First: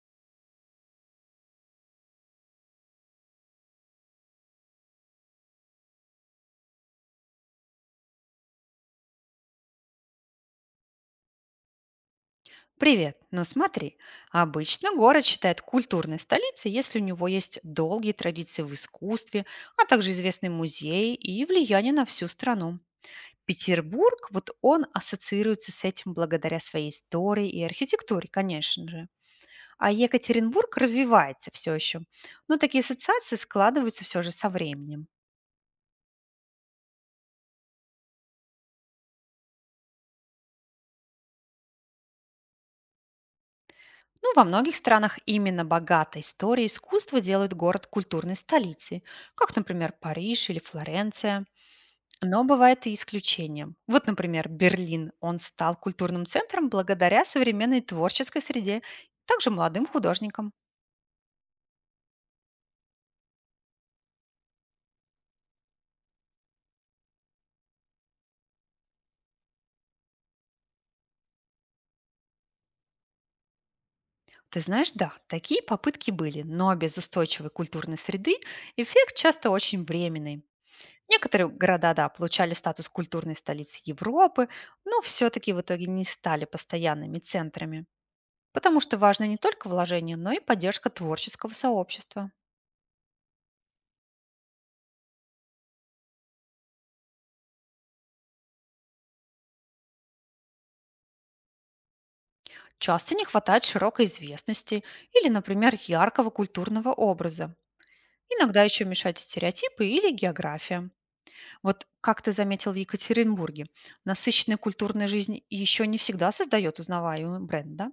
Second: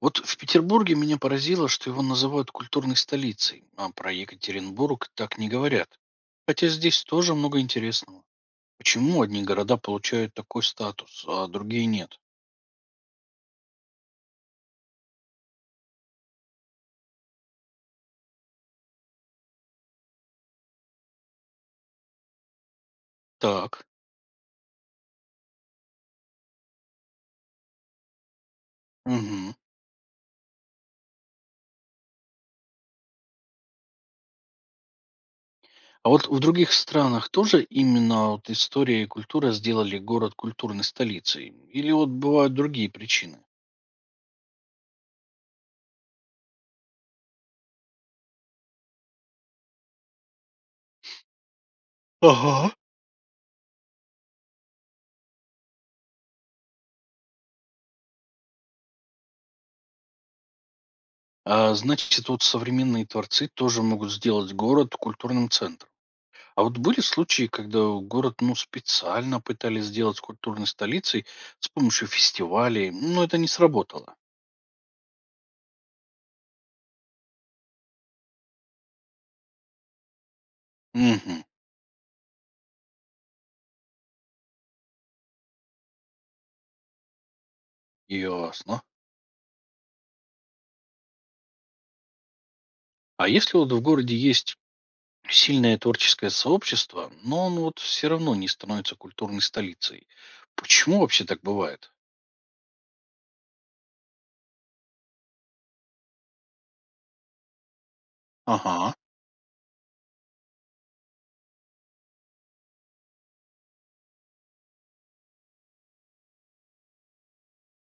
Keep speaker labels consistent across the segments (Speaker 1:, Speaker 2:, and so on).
Speaker 1: Вот в Петербурге меня поразило, что его называют культурной столицей, а про Екатеринбург так не говорят. Хотя здесь тоже много интересного. Почему одни города получают такой статус, а другие нет?
Speaker 2: Привет. Ну смотри, обычно город считает культурной столицей, если у него есть долгие традиции в искусстве, а также известные музеи и влияние на всю страну.
Speaker 1: Так.
Speaker 2: Петербург, вот он ассоциируется с этим благодаря своей истории и архитектуре, конечно же.
Speaker 1: Мгм.
Speaker 2: А Екатеринбург развивается все еще. Но такие ассоциации складываются все же со временем.
Speaker 1: А вот в других странах тоже именно вот история и культура сделали город культурной столицей? Или вот бывают другие причины?
Speaker 2: Ну, во многих странах именно богатая история искусства делают город культурной столицей, как, например, Париж или Флоренция. Но
Speaker 1: Ага.
Speaker 2: бывает и исключением. Вот, например, Берлин. Он стал культурным центром благодаря современной творческой среде, также молодым художникам.
Speaker 1: А значит, вот современные творцы тоже могут сделать город культурным центром. А вот были случаи, когда город ну, специально пытались сделать культурной столицей с помощью фестивалей, но это не сработало?
Speaker 2: Ты знаешь, да, такие попытки были, но без устойчивой культурной среды эффект часто очень временный.
Speaker 1: Угу.
Speaker 2: Некоторые города, да, получали статус культурной столицы Европы, но все-таки в итоге не стали постоянными центрами, потому
Speaker 1: Ясно.
Speaker 2: что важно не только вложение, но и поддержка творческого сообщества.
Speaker 1: А если вот в городе есть сильное творческое сообщество, но он вот все равно не становится культурной столицей, почему вообще так бывает?
Speaker 2: Часто не хватает широкой известности или, например, яркого культурного образа. Иногда еще
Speaker 1: Ага.
Speaker 2: мешают стереотипы или география. Вот как ты заметил в Екатеринбурге, насыщенная культурная жизнь еще не всегда создает узнаваемый бренд, да?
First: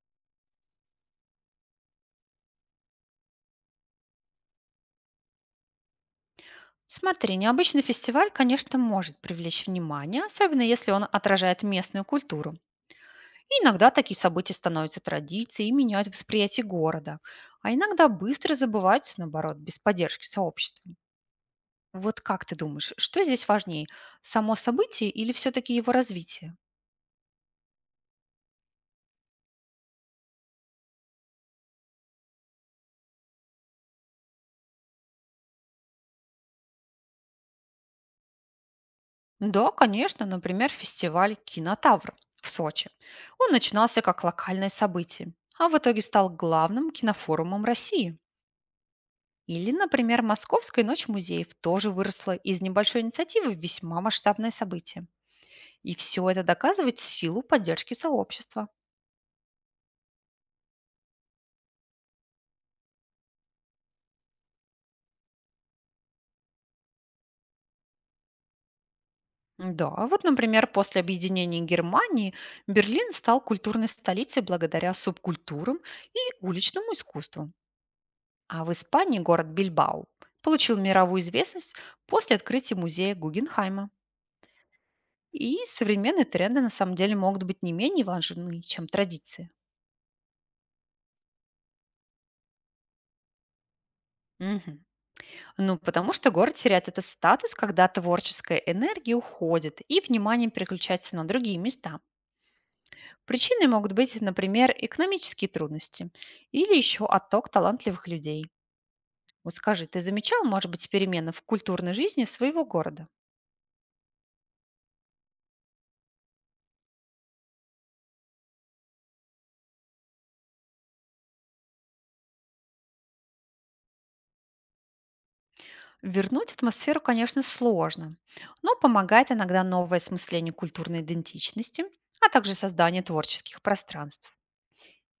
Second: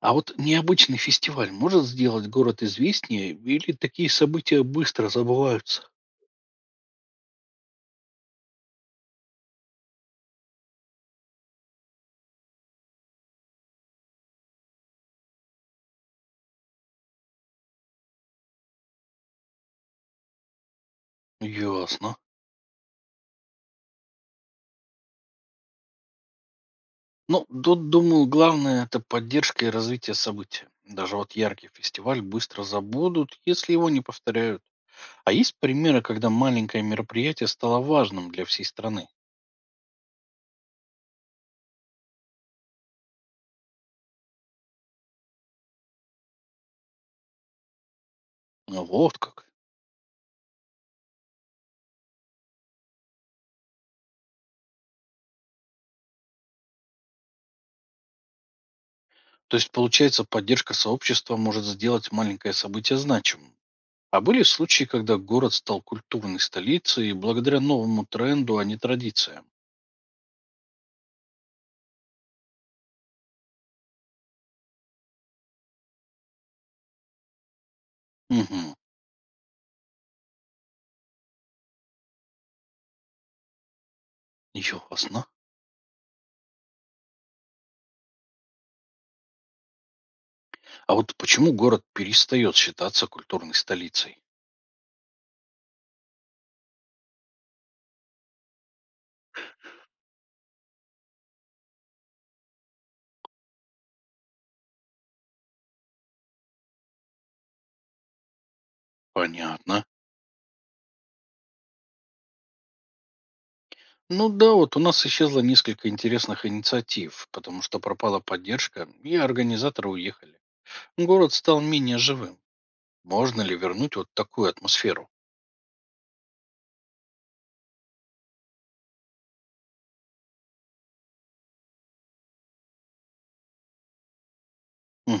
Speaker 1: А вот необычный фестиваль может сделать город известнее или такие события быстро забываются?
Speaker 2: Смотри, необычный фестиваль, конечно, может привлечь внимание, особенно если он отражает местную культуру. И иногда такие события становятся традицией и меняют восприятие города, а иногда быстро забываются, наоборот, без поддержки сообщества.
Speaker 1: Ясно.
Speaker 2: Вот как ты думаешь, что здесь важнее, само событие или все-таки его развитие?
Speaker 1: Ну, тут, думаю, главное это поддержка и развитие события. Даже вот яркий фестиваль быстро забудут, если его не повторяют. А есть примеры, когда маленькое мероприятие стало важным для всей страны?
Speaker 2: Да, конечно, например, фестиваль «Кинотавр» в Сочи. Он начинался как локальное событие, а в итоге стал главным кинофорумом России.
Speaker 1: Ну, вот как.
Speaker 2: Или, например, Московская ночь музеев тоже выросла из небольшой инициативы в весьма масштабное событие. И все это доказывает силу поддержки сообщества.
Speaker 1: То есть, получается, поддержка сообщества может сделать маленькое событие значимым. А были случаи, когда город стал культурной столицей благодаря новому тренду, а не традициям?
Speaker 2: Да, а вот, например, после объединения Германии Берлин стал культурной столицей благодаря субкультурам и уличному искусству. А в
Speaker 1: Угу.
Speaker 2: Испании город Бильбао получил мировую известность после открытия музея Гугенхайма.
Speaker 1: Ясно.
Speaker 2: И современные тренды на самом деле могут быть не менее важны, чем традиции.
Speaker 1: А вот почему город перестает считаться культурной столицей?
Speaker 2: Мгм. Ну, потому что город теряет этот статус, когда творческая энергия уходит и внимание переключается на другие места. Причиной могут быть, например, экономические трудности или еще отток талантливых людей. Вот
Speaker 1: Понятно.
Speaker 2: скажи, ты замечал, может быть, перемены в культурной жизни своего города?
Speaker 1: Ну да, вот у нас исчезло несколько интересных инициатив, потому что пропала поддержка, и организаторы уехали. Город стал менее живым. Можно ли вернуть вот такую атмосферу?
Speaker 2: Вернуть атмосферу, конечно, сложно, но помогает иногда новое осмысление культурной идентичности, а также создание творческих пространств.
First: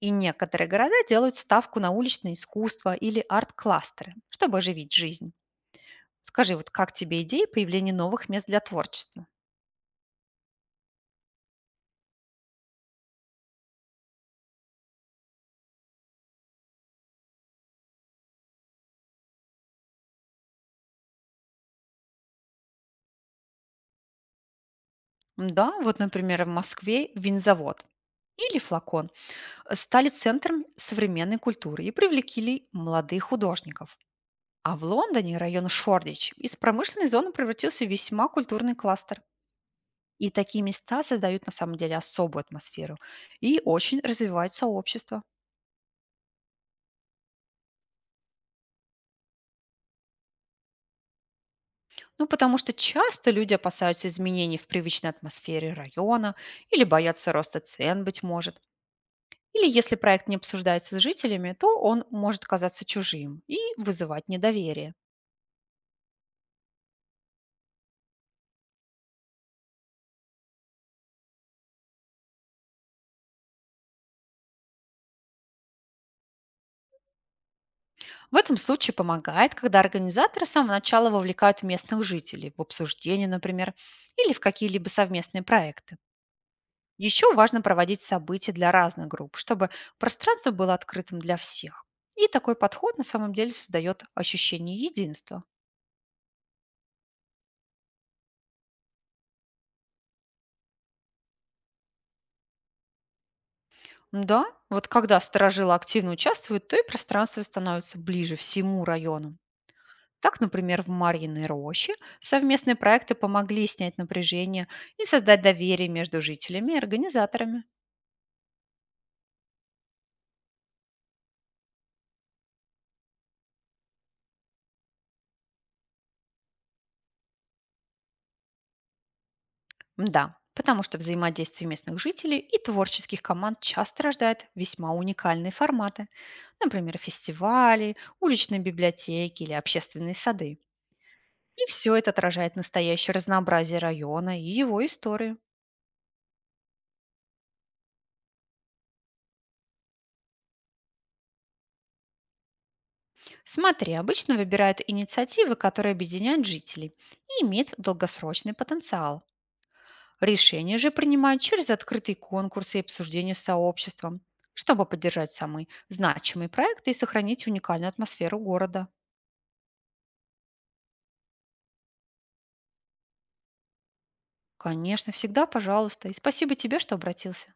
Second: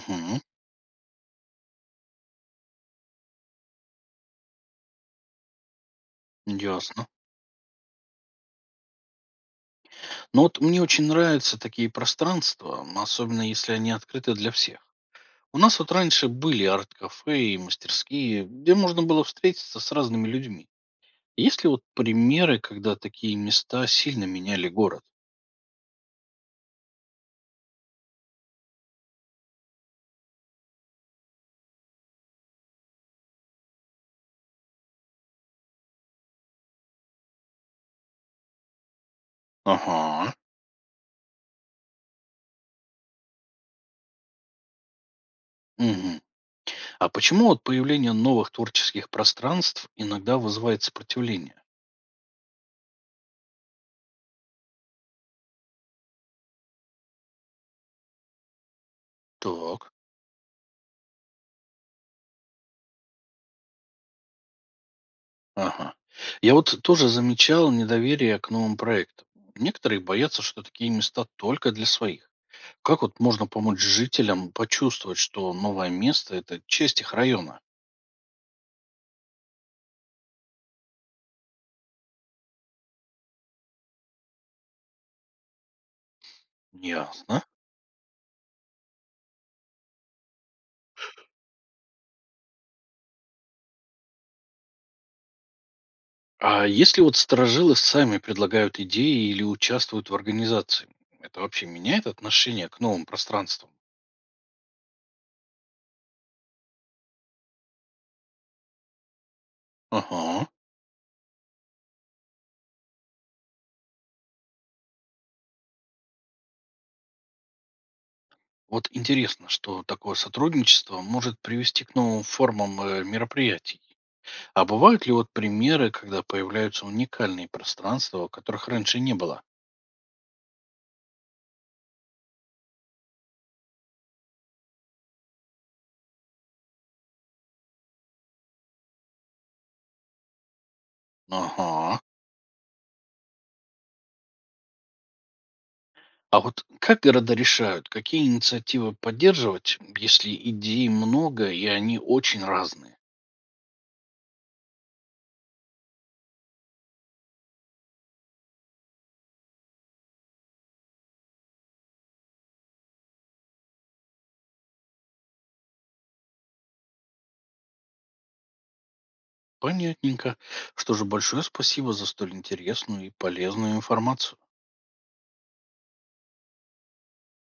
Speaker 2: И некоторые города делают ставку на уличное искусство или арт-кластеры, чтобы оживить жизнь. Скажи, вот как
Speaker 1: Ясно.
Speaker 2: тебе идея появления новых мест для творчества?
Speaker 1: Но вот мне очень нравятся такие пространства, особенно если они открыты для всех. У нас вот раньше были арт-кафе и мастерские, где можно было встретиться с разными людьми. Есть ли вот примеры, когда такие места сильно меняли город?
Speaker 2: Да, вот, например, в Москве винзавод или флакон стали центром современной культуры и привлекли молодых художников. А в Лондоне район Шордич из промышленной зоны превратился в весьма культурный кластер. И
Speaker 1: Ага.
Speaker 2: такие места создают на самом деле особую атмосферу и очень развивают сообщество.
Speaker 1: Мгм. А почему вот появление новых творческих пространств иногда вызывает сопротивление?
Speaker 2: Ну, потому что часто люди опасаются изменений в привычной атмосфере района или боятся роста цен, быть может. Или
Speaker 1: Так.
Speaker 2: если проект не обсуждается с жителями, то он может казаться чужим и вызывать недоверие.
Speaker 1: Ага. Я вот тоже замечал недоверие к новым проектам. Некоторые боятся, что такие места только для своих. Как вот можно помочь жителям почувствовать, что новое место– это часть их района?
Speaker 2: В этом случае помогает, когда организаторы с самого начала вовлекают местных жителей в обсуждение, например, или в какие-либо совместные проекты. Еще
Speaker 1: Ясно.
Speaker 2: важно проводить события для разных групп, чтобы пространство было открытым для всех. И такой подход на самом деле создает ощущение единства.
Speaker 1: А если вот сторожилы сами предлагают идеи или участвуют в организации, это вообще меняет отношение к новым пространствам?
Speaker 2: Да, вот когда сторожилы активно участвуют, то и пространство становится ближе всему району. Так,
Speaker 1: Ага.
Speaker 2: например, в Марьиной роще совместные проекты помогли снять напряжение и создать доверие между жителями и организаторами.
Speaker 1: Вот интересно, что такое сотрудничество может привести к новым формам мероприятий. А бывают ли вот примеры, когда появляются уникальные пространства, которых раньше не было?
Speaker 2: Да, потому что взаимодействие местных жителей и творческих команд часто рождает весьма уникальные форматы. Например, фестивали, уличные библиотеки или общественные сады. И все
Speaker 1: Ага.
Speaker 2: это отражает настоящее разнообразие района и его историю.
Speaker 1: А вот как города решают, какие инициативы поддерживать, если идей много и они очень разные?
Speaker 2: Смотри, обычно выбирают инициативы, которые объединяют жителей и имеют долгосрочный потенциал. Решения же принимают через открытые конкурсы и обсуждения с сообществом, чтобы поддержать самые значимые проекты и сохранить уникальную атмосферу города.
Speaker 1: Понятненько. Что же, большое спасибо за столь интересную и полезную информацию.
Speaker 2: Конечно, всегда, пожалуйста. И спасибо тебе, что обратился.